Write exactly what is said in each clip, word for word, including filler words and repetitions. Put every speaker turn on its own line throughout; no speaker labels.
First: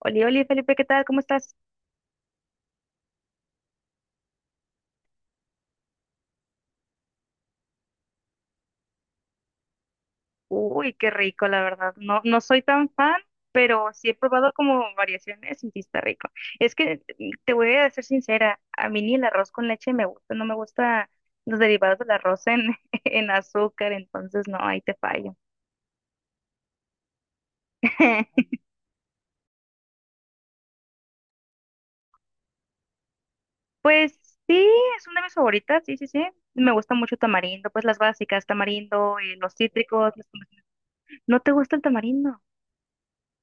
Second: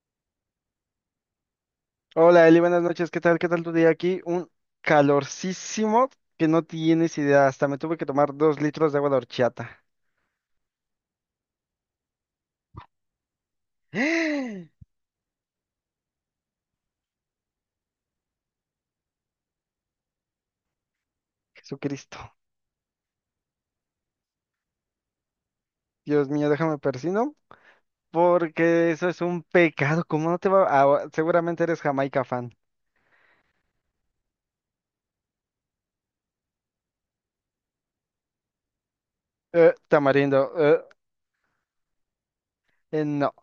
Oli, Oli, Felipe, ¿qué tal? ¿Cómo estás?
Hola Eli, buenas noches. ¿Qué tal? ¿Qué tal tu día aquí? Un calorcísimo que no tienes idea. Hasta me tuve que tomar dos litros de agua de horchata.
Uy, qué rico, la verdad. No, no soy tan fan, pero sí he probado como variaciones y sí está rico. Es que mm, te voy a ser sincera, a mí ni el arroz con leche me gusta, no me gusta los derivados del
Jesucristo.
arroz en, en azúcar, entonces no, ahí te fallo.
Dios mío, déjame persino porque eso es un pecado. ¿Cómo no te va? A- seguramente eres Jamaica fan.
Pues sí, es una de mis favoritas, sí, sí, sí. Me gusta mucho tamarindo, pues las básicas, tamarindo y los
Eh,
cítricos. las-
tamarindo. Eh,
¿No te gusta el tamarindo?
eh, no,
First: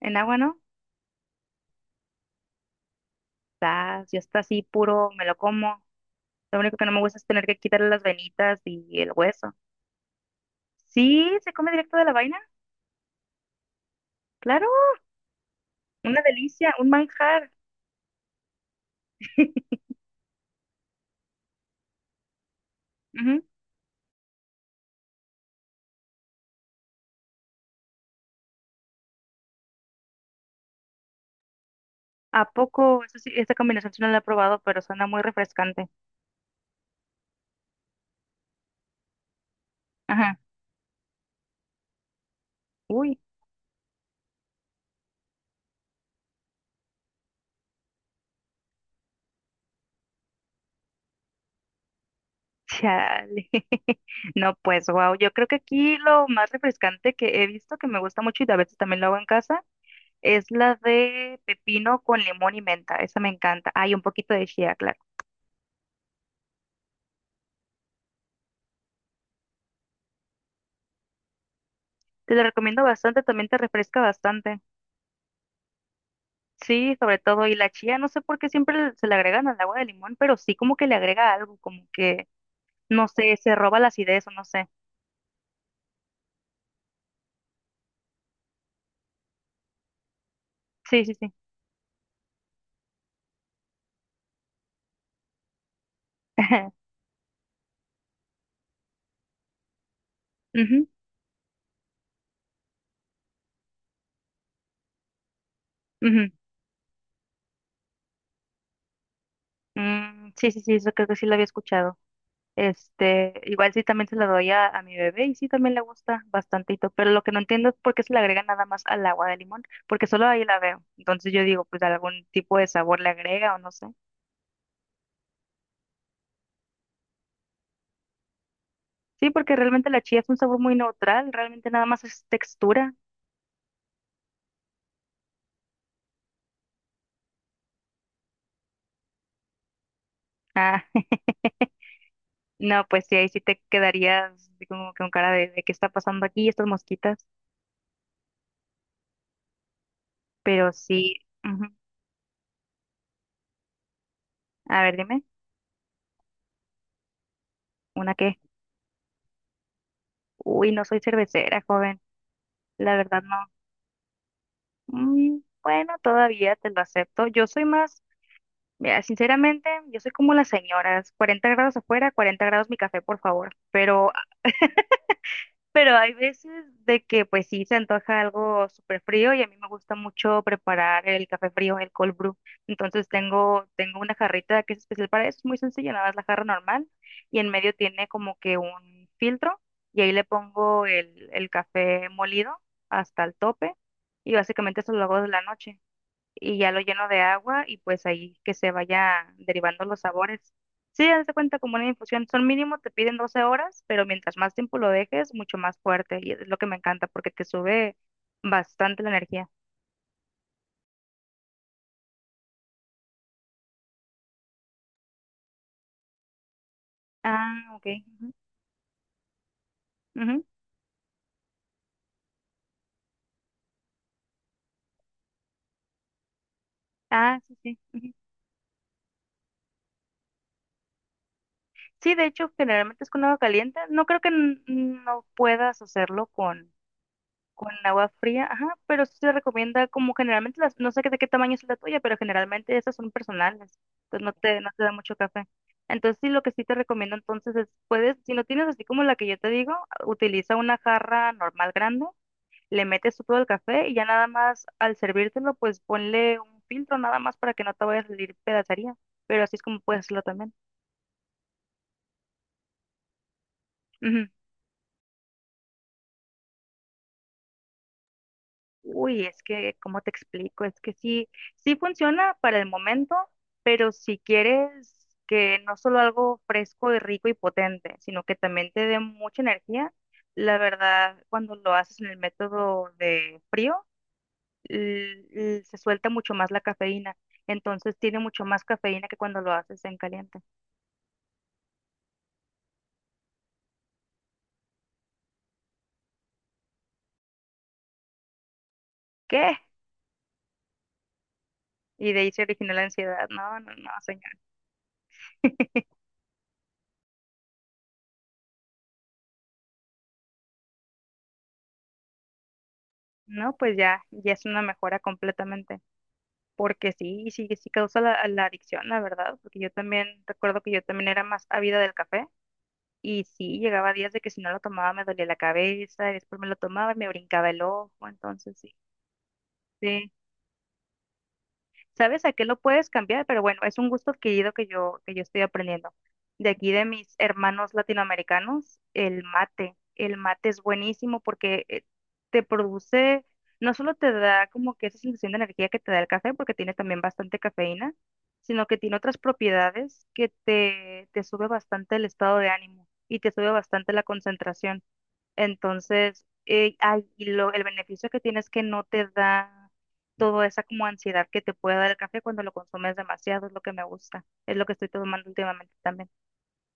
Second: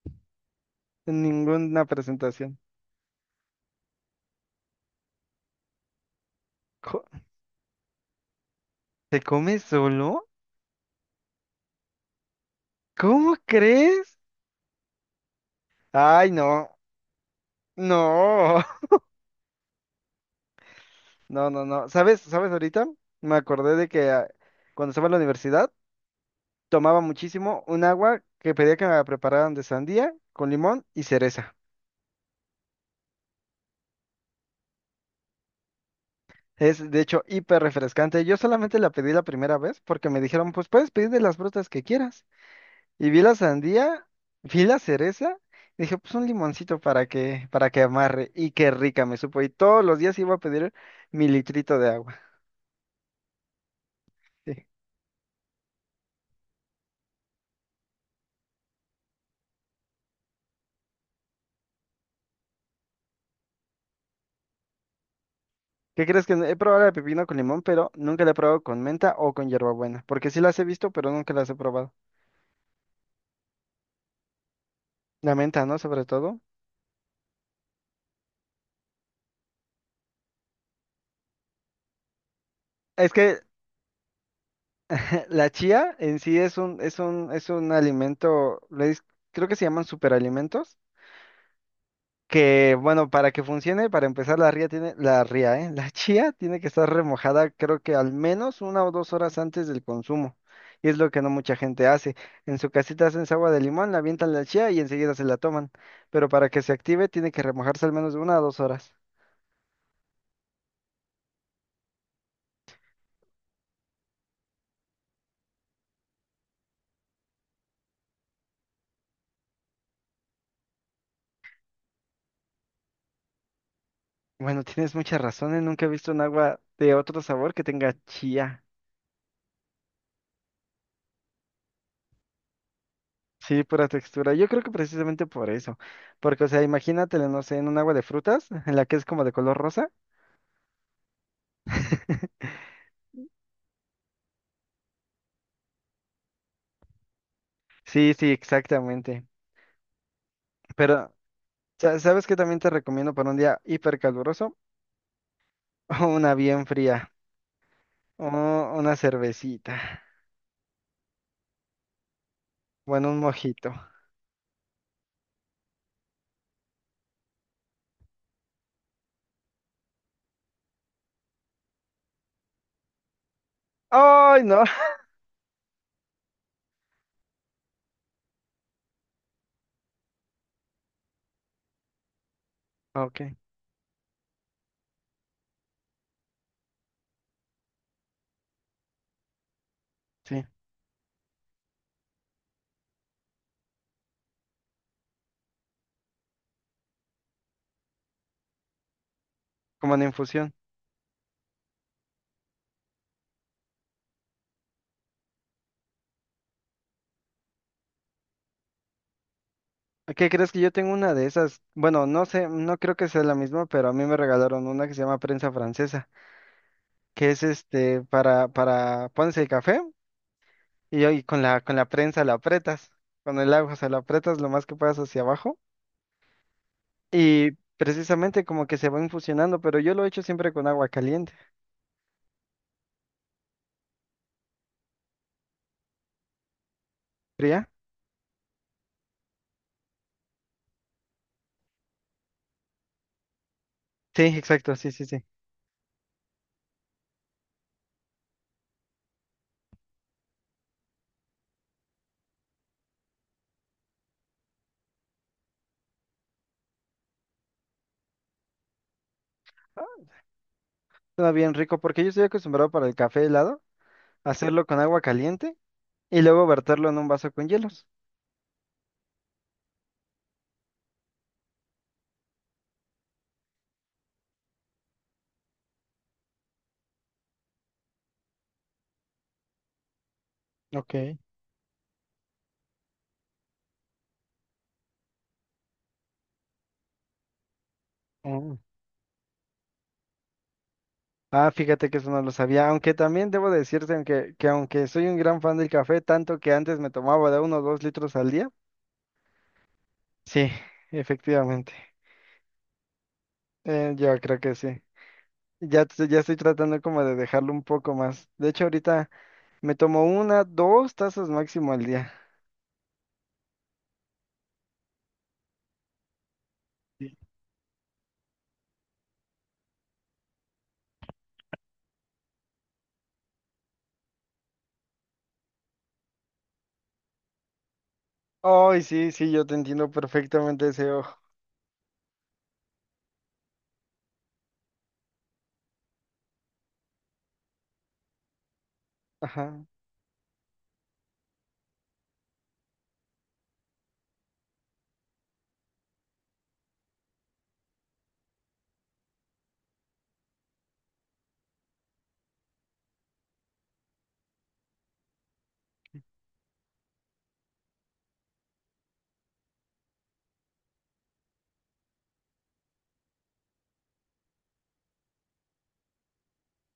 En agua, ¿no?
ninguna presentación.
Ah, yo está así puro, me lo como. Lo único que no me
Co-
gusta es tener que quitarle las venitas y el
¿Te
hueso.
comes solo?
Sí, se come directo de la vaina,
¿Cómo crees?
claro, una
Ay,
delicia,
no.
un manjar.
No. No, no, no. ¿Sabes? ¿Sabes ahorita? Me
Ujú.
acordé de que ah, cuando estaba en la universidad tomaba muchísimo un agua que pedía que me prepararan de sandía con limón y cereza.
¿A poco? Eso sí, esta combinación sí no la he probado, pero suena muy refrescante.
Es de hecho hiper refrescante. Yo solamente la pedí la primera vez porque me
Ajá.
dijeron, pues puedes pedir de las frutas que quieras. Y
Uy,
vi la sandía, vi la cereza, y dije, pues un limoncito para que, para que amarre. Y qué rica me supo. Y todos los días iba a pedir mi litrito de agua.
chale. No,
Sí.
pues, wow. Yo creo que aquí lo más refrescante que he visto, que me gusta mucho y a veces también lo hago en casa, es la de pepino con limón y menta. Esa me encanta. Hay un poquito de chía, claro.
¿Qué crees que no- he probado la de pepino con limón, pero nunca la he probado con menta o con hierbabuena? Porque sí las he visto, pero nunca las he probado.
Te la recomiendo bastante, también te refresca bastante.
La menta, ¿no? Sobre todo.
Sí, sobre todo, y la chía, no sé por qué siempre se le agregan al agua de limón, pero sí como que le agrega algo, como que, no
Es
sé,
que
se roba la acidez o no sé.
la chía en sí es un, es un, es un alimento, le dis- creo que se llaman superalimentos.
Sí, sí, sí.
Que, bueno, para que funcione, para empezar, la ría tiene, la ría, ¿eh? La chía tiene que estar remojada, creo que al menos una o dos horas antes del consumo.
Ujú,
Y es lo que no mucha gente hace. En su casita hacen su agua de limón, la avientan la chía y enseguida se la toman. Pero
ujú.
para que se active, tiene que remojarse al menos de una o dos horas.
Mm, sí, sí, sí, eso creo que sí lo había escuchado. Este, igual sí también se lo doy a, a mi bebé y sí también le gusta bastantito, pero lo que no entiendo es por qué se le agrega nada más al agua de limón, porque solo ahí la veo. Entonces yo digo, pues algún tipo de sabor le agrega o no sé.
Bueno, tienes mucha razón, ¿eh? Nunca he visto un agua de otro sabor que tenga chía.
Sí, porque realmente la chía es un sabor muy neutral, realmente nada más es textura.
Sí, pura textura. Yo creo que precisamente por eso. Porque, o sea, imagínatelo, no sé, en un agua de frutas, en la que es como de color rosa.
Ah, no, pues sí, ahí sí te quedarías así como que con cara de, de qué está pasando aquí, estas mosquitas.
Sí, sí, exactamente.
Pero sí,
Pero,
ujú.
sa- ¿Sabes qué también te recomiendo para un día hipercaluroso?
A ver, dime,
Una bien fría.
¿una
O
qué?
una cervecita.
Uy, no soy cervecera, joven. La
Bueno, un
verdad no.
mojito.
Mm, bueno, todavía te lo acepto. Yo soy más, mira, sinceramente, yo soy como las señoras. cuarenta grados afuera, cuarenta grados mi café, por favor. Pero
¡Ay, no!
Pero hay veces de que pues sí se antoja algo súper frío y a mí me gusta mucho preparar el café frío, el cold brew. Entonces
Ok,
tengo, tengo una jarrita que es especial para eso, es muy sencilla, nada más la jarra normal y en medio tiene como que un filtro y ahí le
sí,
pongo el, el café molido hasta el tope y básicamente eso lo hago de la noche y ya lo lleno de agua y pues ahí que se vaya derivando
como
los
una
sabores.
infusión.
Sí, haz de cuenta como una infusión, son mínimo, te piden doce horas, pero mientras más tiempo lo dejes, mucho más fuerte y es lo que me encanta porque te sube bastante la energía.
¿Qué crees que yo tengo una de esas? Bueno, no sé, no creo que sea la misma, pero a mí me regalaron una que se llama prensa francesa, que es
Ah, ok.
este
Ujú,
para, para, pones el café
ujú.
y ahí con la, con la prensa la apretas, con el agua, se la apretas lo más que puedas hacia abajo.
Ah,
Y
sí, sí. Ujú.
precisamente como que se van fusionando, pero yo lo he hecho siempre con agua caliente.
Sí, de hecho, generalmente es con agua caliente. No creo que n- no puedas hacerlo con.
¿Fría?
Con agua fría, ajá, pero sí se recomienda como generalmente las, no sé qué- de qué tamaño es la tuya, pero generalmente esas son personales,
Sí,
entonces no te, no
exacto,
te da
sí, sí,
mucho
sí.
café. Entonces sí, lo que sí te recomiendo entonces es, puedes, si no tienes así como la que yo te digo, utiliza una jarra normal grande, le metes tú todo el café y ya nada más al servírtelo, pues ponle un filtro nada más para que no te vaya a salir pedacería, pero así es como puedes hacerlo también.
Suena bien rico porque yo estoy acostumbrado para el café helado, hacerlo con agua caliente y luego verterlo en un vaso con hielos.
Uy, es que, ¿cómo te explico? Es que sí, sí funciona para el momento, pero si quieres que no solo algo fresco y rico y potente, sino que también te dé mucha energía, la
Ok.
verdad, cuando lo haces en el método de frío, l- l- se suelta mucho más la cafeína. Entonces tiene mucho
Mm.
más cafeína que cuando lo haces en caliente.
Ah, fíjate que eso no lo sabía, aunque también debo decirte aunque, que aunque soy un gran fan del café, tanto que antes me tomaba de uno o dos litros al día.
¿Qué?
Sí, efectivamente.
Y de ahí se origina la ansiedad. No, no, no,
Eh, yo
señor.
creo que sí. Ya, t- ya estoy tratando como de dejarlo un poco más. De hecho, ahorita me tomo una, dos tazas máximo al día.
No, pues ya, ya es una mejora completamente. Porque
Sí.
sí, sí, sí causa la, la adicción, la verdad, porque yo también recuerdo que yo también era más ávida del café y sí, llegaba días de que si no lo tomaba me dolía la cabeza, y después me lo tomaba y me brincaba el ojo, entonces sí,
Ay, sí, sí, yo te entiendo
sí.
perfectamente ese ojo.
¿Sabes a qué lo puedes cambiar? Pero bueno, es un gusto adquirido que yo, que yo estoy aprendiendo. De aquí de mis hermanos latinoamericanos, el
Ajá.
mate. El mate es buenísimo porque eh, te produce, no solo te da como que esa sensación de energía que te da el café, porque tiene también bastante cafeína, sino que tiene otras propiedades que te, te sube bastante el estado de ánimo y te sube bastante la concentración. Entonces, eh, ay, y lo- el beneficio que tienes que no te da toda esa como ansiedad que te puede dar el café cuando lo consumes demasiado, es lo que me gusta, es lo que estoy tomando últimamente también.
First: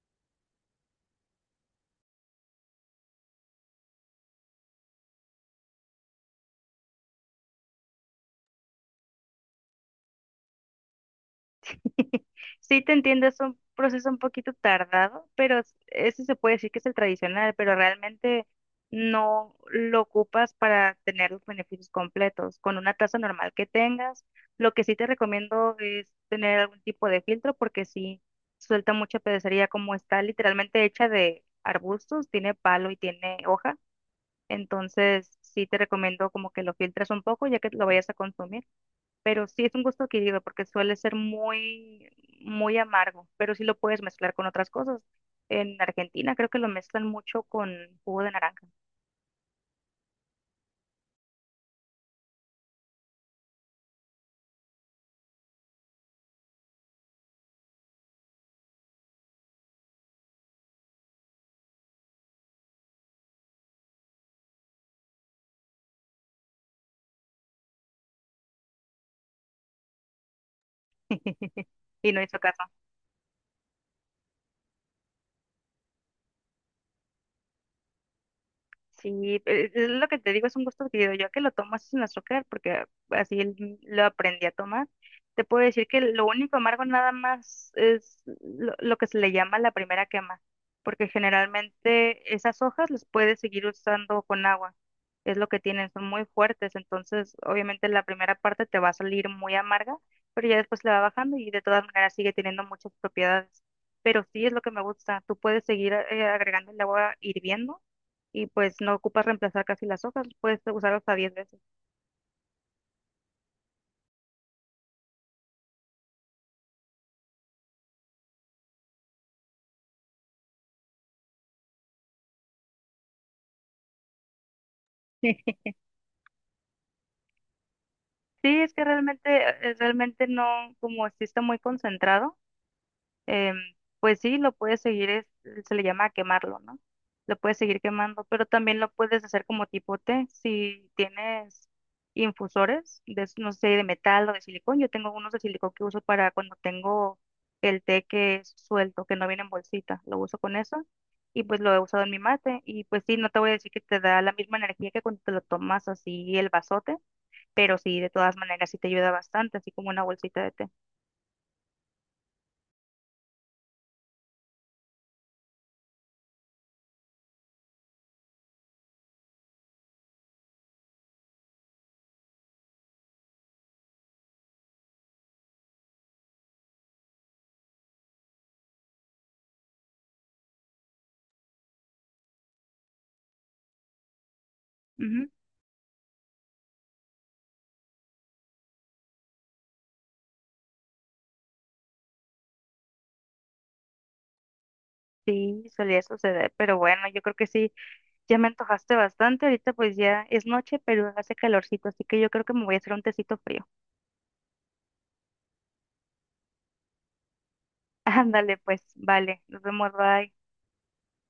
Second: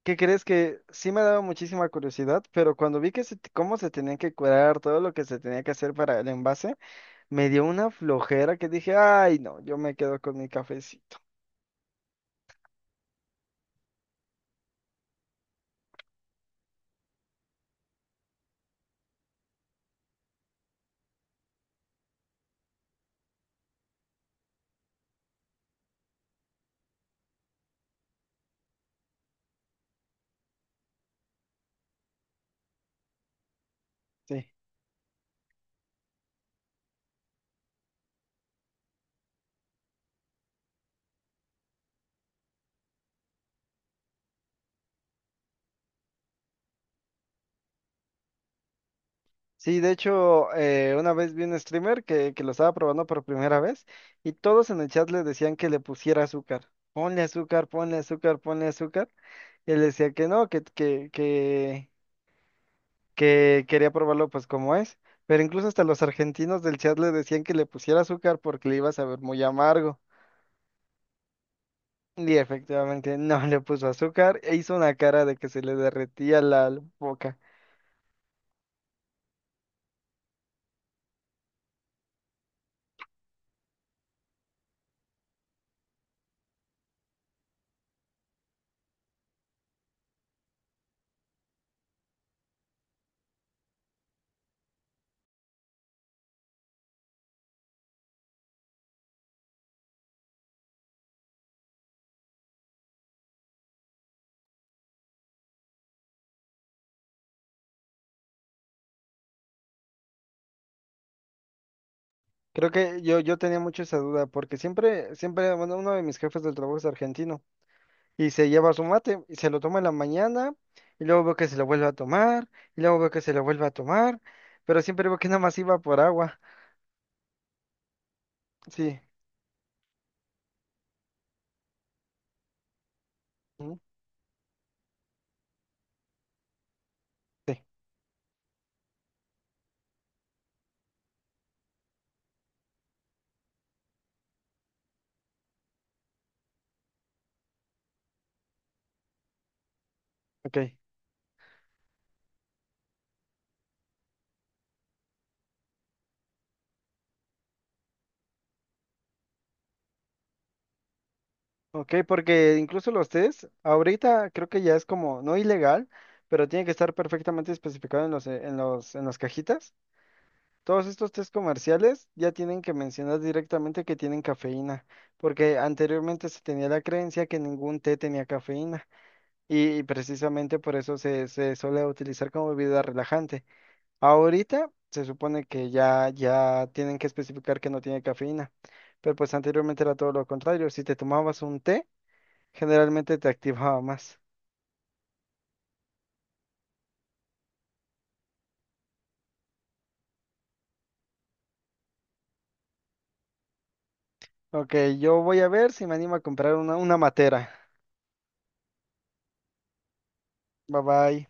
¿Qué crees que sí me daba muchísima curiosidad, pero cuando vi que se, te- cómo se tenía que curar, todo lo que se tenía que hacer para el envase, me dio una flojera que dije, ay, no, yo me quedo con mi cafecito?
Sí, te entiendo, es un proceso un poquito tardado, pero es- ese se puede decir que es el tradicional, pero realmente no lo ocupas para tener los beneficios completos. Con una taza normal que tengas, lo que sí te recomiendo es tener algún tipo de filtro porque sí suelta mucha pedacería como está literalmente hecha de arbustos, tiene palo y tiene hoja,
Sí.
entonces sí te recomiendo como que lo filtres un poco ya que lo vayas a consumir, pero sí es un gusto adquirido porque suele ser muy, muy amargo, pero sí lo puedes mezclar con otras cosas. En Argentina creo que lo mezclan mucho con jugo de naranja.
Sí, de hecho, eh, una vez vi un streamer que, que lo estaba probando por primera vez y todos en el chat le decían que le pusiera azúcar. Ponle azúcar, ponle azúcar, ponle azúcar. Él decía que no, que, que, que, que quería probarlo pues como es. Pero incluso hasta los argentinos del chat le decían que le pusiera azúcar porque le iba a saber muy amargo.
Y no
Y
hizo caso.
efectivamente no le puso azúcar e hizo una cara de que se le derretía la boca.
Sí, e- es lo que te digo, es un gusto adquirido. Yo que lo tomo así sin azúcar, porque así l- lo aprendí a tomar. Te puedo decir que lo único amargo nada más es lo, lo que se le llama la primera quema, porque generalmente esas hojas las puedes seguir usando con agua. Es lo que tienen, son muy fuertes, entonces obviamente la primera parte te va a salir muy amarga, pero ya después le va bajando y de todas maneras sigue teniendo muchas propiedades. Pero sí es lo que me gusta, tú puedes seguir eh, agregando el agua hirviendo y pues no ocupas reemplazar casi las hojas, puedes usar hasta diez veces.
Creo que yo, yo tenía mucho esa duda porque siempre, siempre, bueno, uno de mis jefes del trabajo es argentino y se lleva su mate y se lo toma en la mañana y luego veo que se lo vuelve a tomar y luego veo que se lo vuelve a tomar, pero siempre veo que nada más iba por agua.
Sí, es que
Sí.
realmente, eh, realmente no, como existe muy concentrado, em,
Ujú.
pues sí, lo puedes seguir, es- se le llama quemarlo, ¿no? Lo puedes
Sí.
seguir quemando, pero también lo puedes hacer como tipo té. Si tienes infusores, de, no sé, de metal o de silicón, yo tengo unos de silicón que uso para cuando tengo el té que es suelto, que no viene en bolsita, lo uso con
Ok,
eso y pues lo he usado en mi mate y pues sí, no te voy a decir que te da la misma energía que cuando te lo tomas así el vasote, pero sí, de todas maneras sí te ayuda bastante, así como una bolsita de té.
ok, porque incluso los test, ahorita creo que ya es como no ilegal, pero tiene que estar perfectamente especificado en los, eh, en los, en las cajitas. Todos estos test comerciales ya tienen que mencionar directamente que tienen cafeína, porque anteriormente se tenía la creencia que ningún té tenía cafeína y, y precisamente por eso se, se suele utilizar como bebida relajante. Ahorita se supone que ya, ya tienen que especificar que no tiene cafeína, pero pues anteriormente era todo lo contrario. Si te tomabas un té, generalmente te activaba más.
Sí, solía suceder, pero bueno, yo creo que sí, ya me antojaste bastante, ahorita pues ya es noche, pero hace calorcito, así que yo creo que me voy a hacer un tecito frío.
Ok, yo voy a ver si me animo a comprar una, una matera.
Ándale, pues, vale, nos vemos, bye.
Bye bye.